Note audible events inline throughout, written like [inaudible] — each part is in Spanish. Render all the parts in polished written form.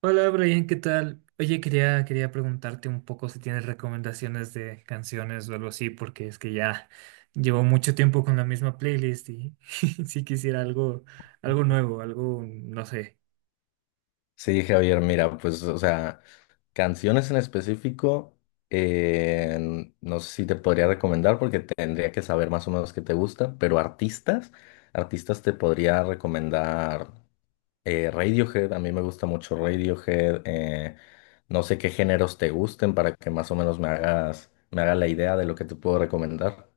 Hola Brian, ¿qué tal? Oye, quería preguntarte un poco si tienes recomendaciones de canciones o algo así, porque es que ya llevo mucho tiempo con la misma playlist y [laughs] si quisiera algo, algo nuevo, algo, no sé. Sí, Javier, mira, pues, o sea, canciones en específico, no sé si te podría recomendar porque tendría que saber más o menos qué te gusta, pero artistas te podría recomendar Radiohead. A mí me gusta mucho Radiohead. No sé qué géneros te gusten para que más o menos me haga la idea de lo que te puedo recomendar.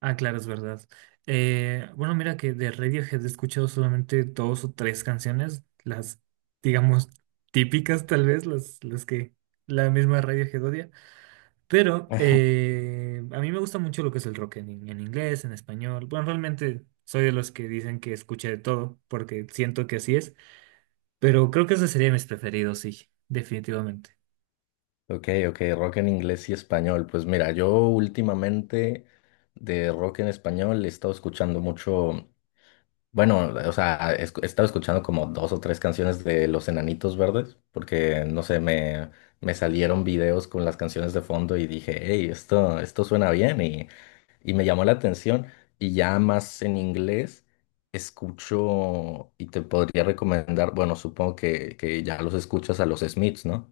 Ah, claro, es verdad. Bueno, mira que de Radiohead he escuchado solamente dos o tres canciones, las, digamos, típicas tal vez, las que la misma Radiohead odia. Pero a mí me gusta mucho lo que es el rock en inglés, en español. Bueno, realmente soy de los que dicen que escuché de todo, porque siento que así es, pero creo que esos serían mis preferidos, sí, definitivamente. Ok, ok, rock en inglés y español. Pues mira, yo últimamente de rock en español he estado escuchando mucho. Bueno, o sea, he estado escuchando como dos o tres canciones de Los Enanitos Verdes, porque no sé, me salieron videos con las canciones de fondo y dije, hey, esto suena bien y me llamó la atención. Y ya más en inglés escucho y te podría recomendar. Bueno, supongo que ya los escuchas a los Smiths, ¿no?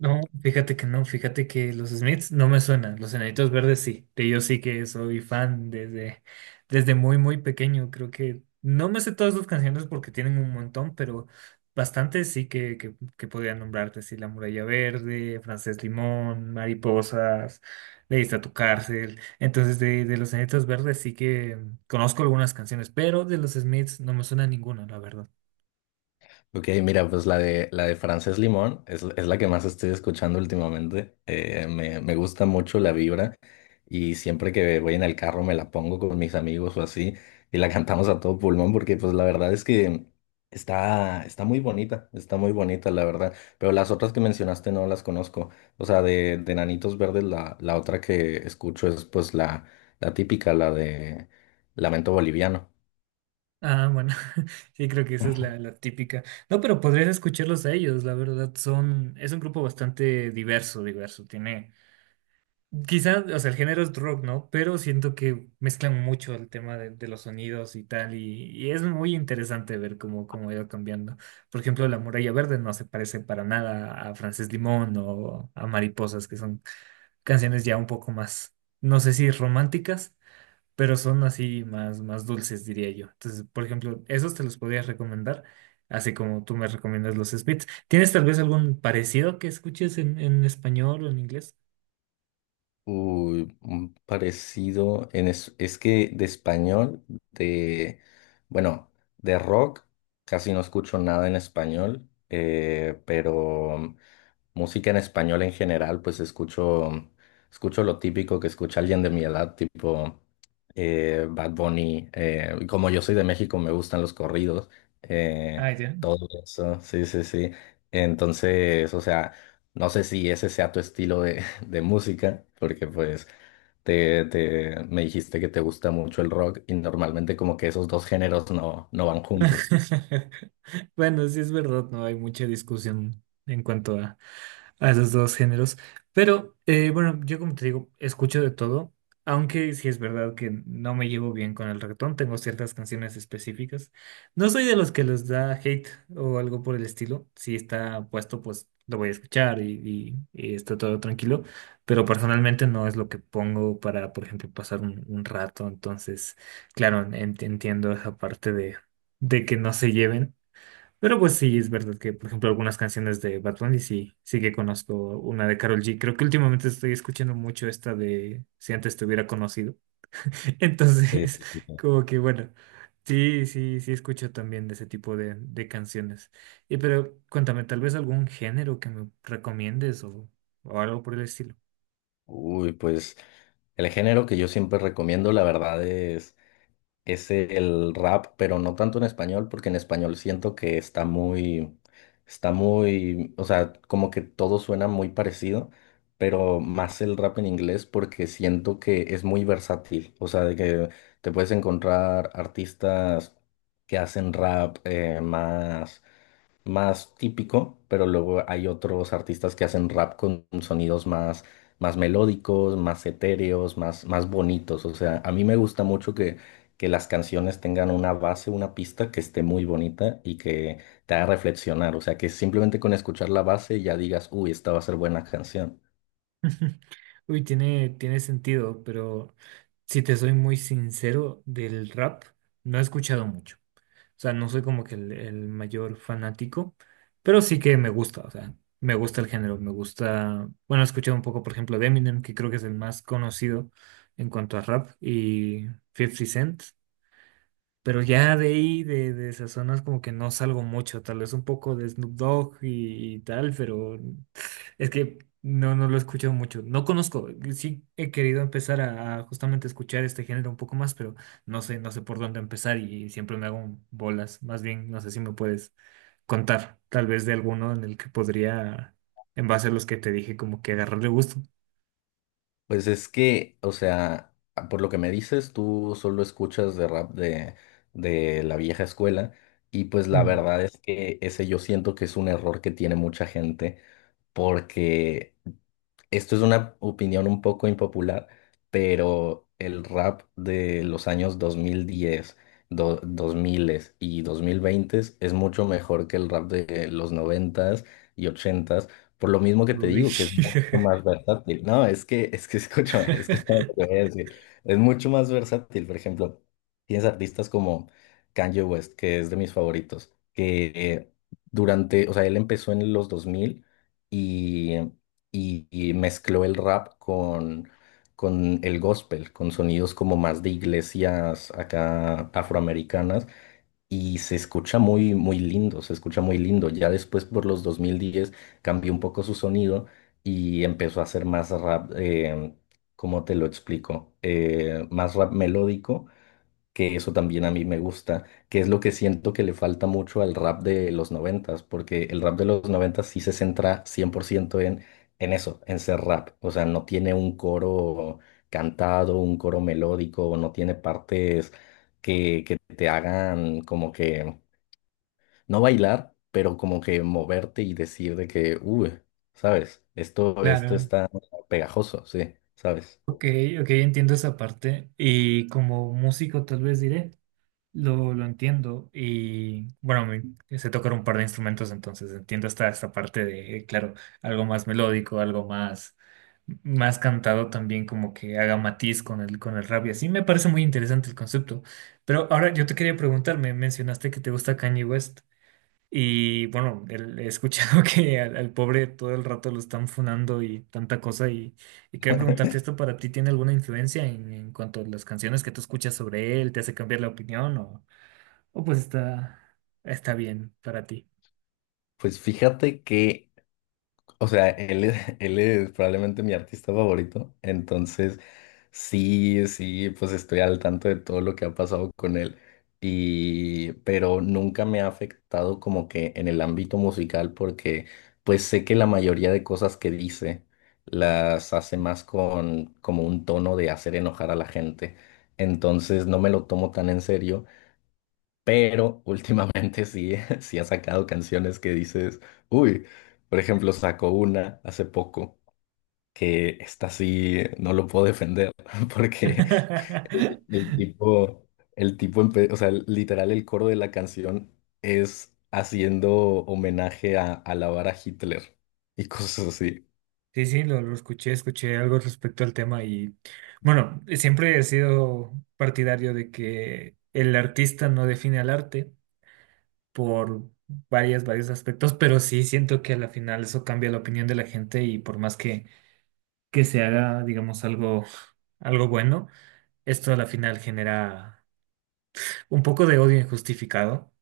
No, fíjate que no, fíjate que los Smiths no me suenan, los Enanitos Verdes sí, de ellos sí que soy fan desde, desde muy, muy pequeño, creo que no me sé todas sus canciones porque tienen un montón, pero bastantes sí que podría nombrarte, sí, La Muralla Verde, Francés Limón, Mariposas, Leíste a tu cárcel, entonces de los Enanitos Verdes sí que conozco algunas canciones, pero de los Smiths no me suena ninguna, la verdad. Ok, mira, pues la de Frances Limón es la que más estoy escuchando últimamente. Me gusta mucho la vibra y siempre que voy en el carro me la pongo con mis amigos o así y la [laughs] cantamos a todo pulmón, porque pues la verdad es que está muy bonita la verdad. Pero las otras que mencionaste no las conozco. O sea, de Nanitos Verdes la otra que escucho es pues la típica, la de Lamento Boliviano. Ah, bueno, [laughs] sí, creo que esa es la típica. No, pero podrías escucharlos a ellos, la verdad, son, es un grupo bastante diverso, tiene, quizás, o sea, el género es rock, ¿no? Pero siento que mezclan mucho el tema de los sonidos y tal, y es muy interesante ver cómo, cómo ha ido cambiando. Por ejemplo, La Muralla Verde no se parece para nada a Frances Limón o a Mariposas, que son canciones ya un poco más, no sé si románticas pero son así más, más dulces, diría yo. Entonces, por ejemplo, esos te los podría recomendar, así como tú me recomiendas los Smiths. ¿Tienes tal vez algún parecido que escuches en español o en inglés? Uy, un parecido es que de español, de, bueno, de rock, casi no escucho nada en español. Pero música en español en general, pues escucho lo típico que escucha alguien de mi edad, tipo Bad Bunny. Y como yo soy de México, me gustan los corridos, eh, Ah, ya. todo eso, sí, sí, sí. Entonces, o sea, no sé si ese sea tu estilo de música, porque pues me dijiste que te gusta mucho el rock y normalmente como que esos dos géneros no van juntos. [laughs] Bueno, sí es verdad, no hay mucha discusión a esos dos géneros, pero bueno, yo como te digo, escucho de todo, aunque sí es verdad que no me llevo bien con el reggaetón, tengo ciertas canciones específicas. No soy de los que les da hate o algo por el estilo, si está puesto pues lo voy a escuchar y, y está todo tranquilo, pero personalmente no es lo que pongo para, por ejemplo, pasar un rato, entonces... Claro, entiendo esa parte de que no se lleven. Pero pues sí, es verdad que, por ejemplo, algunas canciones de Bad Bunny sí, sí que conozco una de Karol G. Creo que últimamente estoy escuchando mucho esta de Si antes te hubiera conocido. [laughs] Eh, Entonces, como que bueno, sí, sí, sí escucho también de ese tipo de canciones. Y pero cuéntame, tal vez algún género que me recomiendes o algo por el estilo. Uy, pues el género que yo siempre recomiendo, la verdad, es el rap, pero no tanto en español, porque en español siento que está muy, o sea, como que todo suena muy parecido. Pero más el rap en inglés, porque siento que es muy versátil. O sea, de que te puedes encontrar artistas que hacen rap, más típico, pero luego hay otros artistas que hacen rap con sonidos más melódicos, más etéreos, más bonitos. O sea, a mí me gusta mucho que las canciones tengan una base, una pista que esté muy bonita y que te haga reflexionar. O sea, que simplemente con escuchar la base ya digas, uy, esta va a ser buena canción. [laughs] Uy, tiene sentido, pero si te soy muy sincero, del rap no he escuchado mucho. O sea, no soy como que el mayor fanático, pero sí que me gusta, o sea, me gusta el género, me gusta, bueno, he escuchado un poco, por ejemplo, de Eminem, que creo que es el más conocido en cuanto a rap, y 50 Cent, pero ya de ahí, de esas zonas, como que no salgo mucho, tal vez un poco de Snoop Dogg y tal, pero es que no, no lo he escuchado mucho. No conozco. Sí he querido empezar a justamente escuchar este género un poco más, pero no sé, no sé por dónde empezar y siempre me hago un bolas. Más bien, no sé si me puedes contar tal vez de alguno en el que podría, en base a los que te dije, como que agarrarle gusto. Pues es que, o sea, por lo que me dices, tú solo escuchas de rap de la vieja escuela. Y pues la Mm. verdad es que ese yo siento que es un error que tiene mucha gente, porque esto es una opinión un poco impopular, pero el rap de los años 2010 do- 2000 y 2020 es mucho mejor que el rap de los 90 y 80, por lo mismo que te Uy. digo, que es mucho más versátil. No, es que escúchame, [laughs] escúchame lo que [laughs] voy a decir. Es mucho más versátil. Por ejemplo, tienes artistas como Kanye West, que es de mis favoritos, que o sea, él empezó en los 2000 y mezcló el rap con el gospel, con sonidos como más de iglesias acá afroamericanas, y se escucha muy, muy lindo, se escucha muy lindo. Ya después por los 2010 cambió un poco su sonido y empezó a hacer más rap. ¿Cómo te lo explico? Más rap melódico, que eso también a mí me gusta, que es lo que siento que le falta mucho al rap de los noventas, porque el rap de los noventas sí se centra 100% en eso, en ser rap. O sea, no tiene un coro cantado, un coro melódico, no tiene partes que te hagan como que, no bailar, pero como que moverte y decir de que, uy, ¿sabes? Esto Claro. está pegajoso, sí, ¿sabes? Ok, ok, entiendo esa parte. Y como músico tal vez diré. Lo entiendo y bueno, me, sé tocar un par de instrumentos, entonces entiendo esta, esta parte de, claro, algo más melódico, algo más, más cantado también, como que haga matiz con el rap y así. Me parece muy interesante el concepto. Pero ahora yo te quería preguntar, me mencionaste que te gusta Kanye West y bueno, he escuchado [laughs] que al, al pobre todo el rato lo están funando y tanta cosa y quería preguntarte esto para ti, ¿tiene alguna influencia en cuanto a las canciones que tú escuchas sobre él? ¿Te hace cambiar la opinión o...? Oh, pues está, está bien para ti. Pues fíjate que o sea, él es, [laughs] él es probablemente mi artista favorito. Entonces sí, sí, pues estoy al tanto de todo lo que ha pasado con él. Y, pero nunca me ha afectado como que en el ámbito musical, porque pues sé que la mayoría de cosas que dice las hace más con como un tono de hacer enojar a la gente. Entonces no me lo tomo tan en serio. Pero últimamente sí, [laughs] sí ha sacado canciones que dices, uy. Por ejemplo, sacó una hace poco que esta sí no lo puedo defender [laughs] porque el [laughs] tipo, o sea, literal el coro de la canción es haciendo homenaje a alabar a Hitler y cosas así. Sí, sí, lo escuché, escuché algo respecto al tema y bueno, siempre he sido partidario de que el artista no define al arte por varios aspectos, pero sí siento que a la final eso cambia la opinión de la gente y por más que se haga, digamos, algo, algo bueno, esto a la final genera un poco de odio injustificado.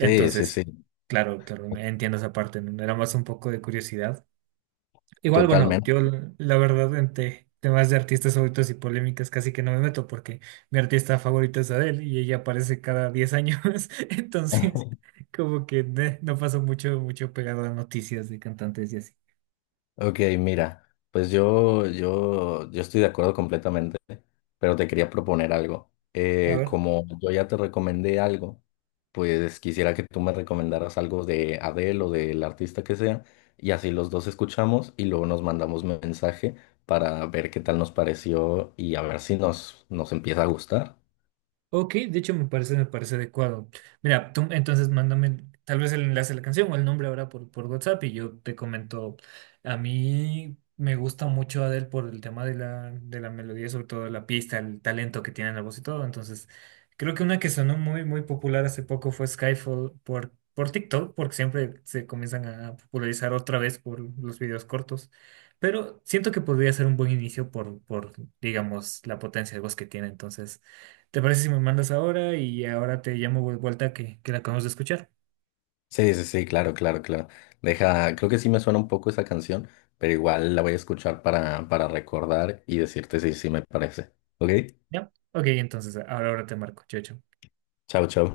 Sí, sí, sí, claro, claro, entiendo esa parte, ¿no? Era más un poco de curiosidad. Igual, bueno, totalmente. yo la verdad en temas de artistas favoritos y polémicas casi que no me meto porque mi artista favorito es Adele y ella aparece cada 10 años, [laughs] entonces como que no pasó mucho, mucho pegado a noticias de cantantes y así. Ok, mira, pues yo estoy de acuerdo completamente, pero te quería proponer algo. A ver. Como yo ya te recomendé algo, pues quisiera que tú me recomendaras algo de Adele o del artista que sea, y así los dos escuchamos y luego nos mandamos mensaje para ver qué tal nos pareció y a ver si nos empieza a gustar. Ok, de hecho me parece adecuado. Mira, tú entonces mándame tal vez el enlace de la canción o el nombre ahora por WhatsApp y yo te comento. A mí me gusta mucho Adele por el tema de de la melodía, sobre todo la pista, el talento que tiene en la voz y todo. Entonces, creo que una que sonó muy, muy popular hace poco fue Skyfall por TikTok, porque siempre se comienzan a popularizar otra vez por los videos cortos. Pero siento que podría ser un buen inicio por digamos, la potencia de voz que tiene. Entonces. ¿Te parece si me mandas ahora y ahora te llamo de vuelta que la acabamos de escuchar? Sí, sí, sí, claro, claro, claro. Deja, creo que sí me suena un poco esa canción, pero igual la voy a escuchar para recordar y decirte si sí me parece. ¿Ok? ¿Ya? Ok, entonces ahora ahora te marco. Chao, chao. Chao, chao.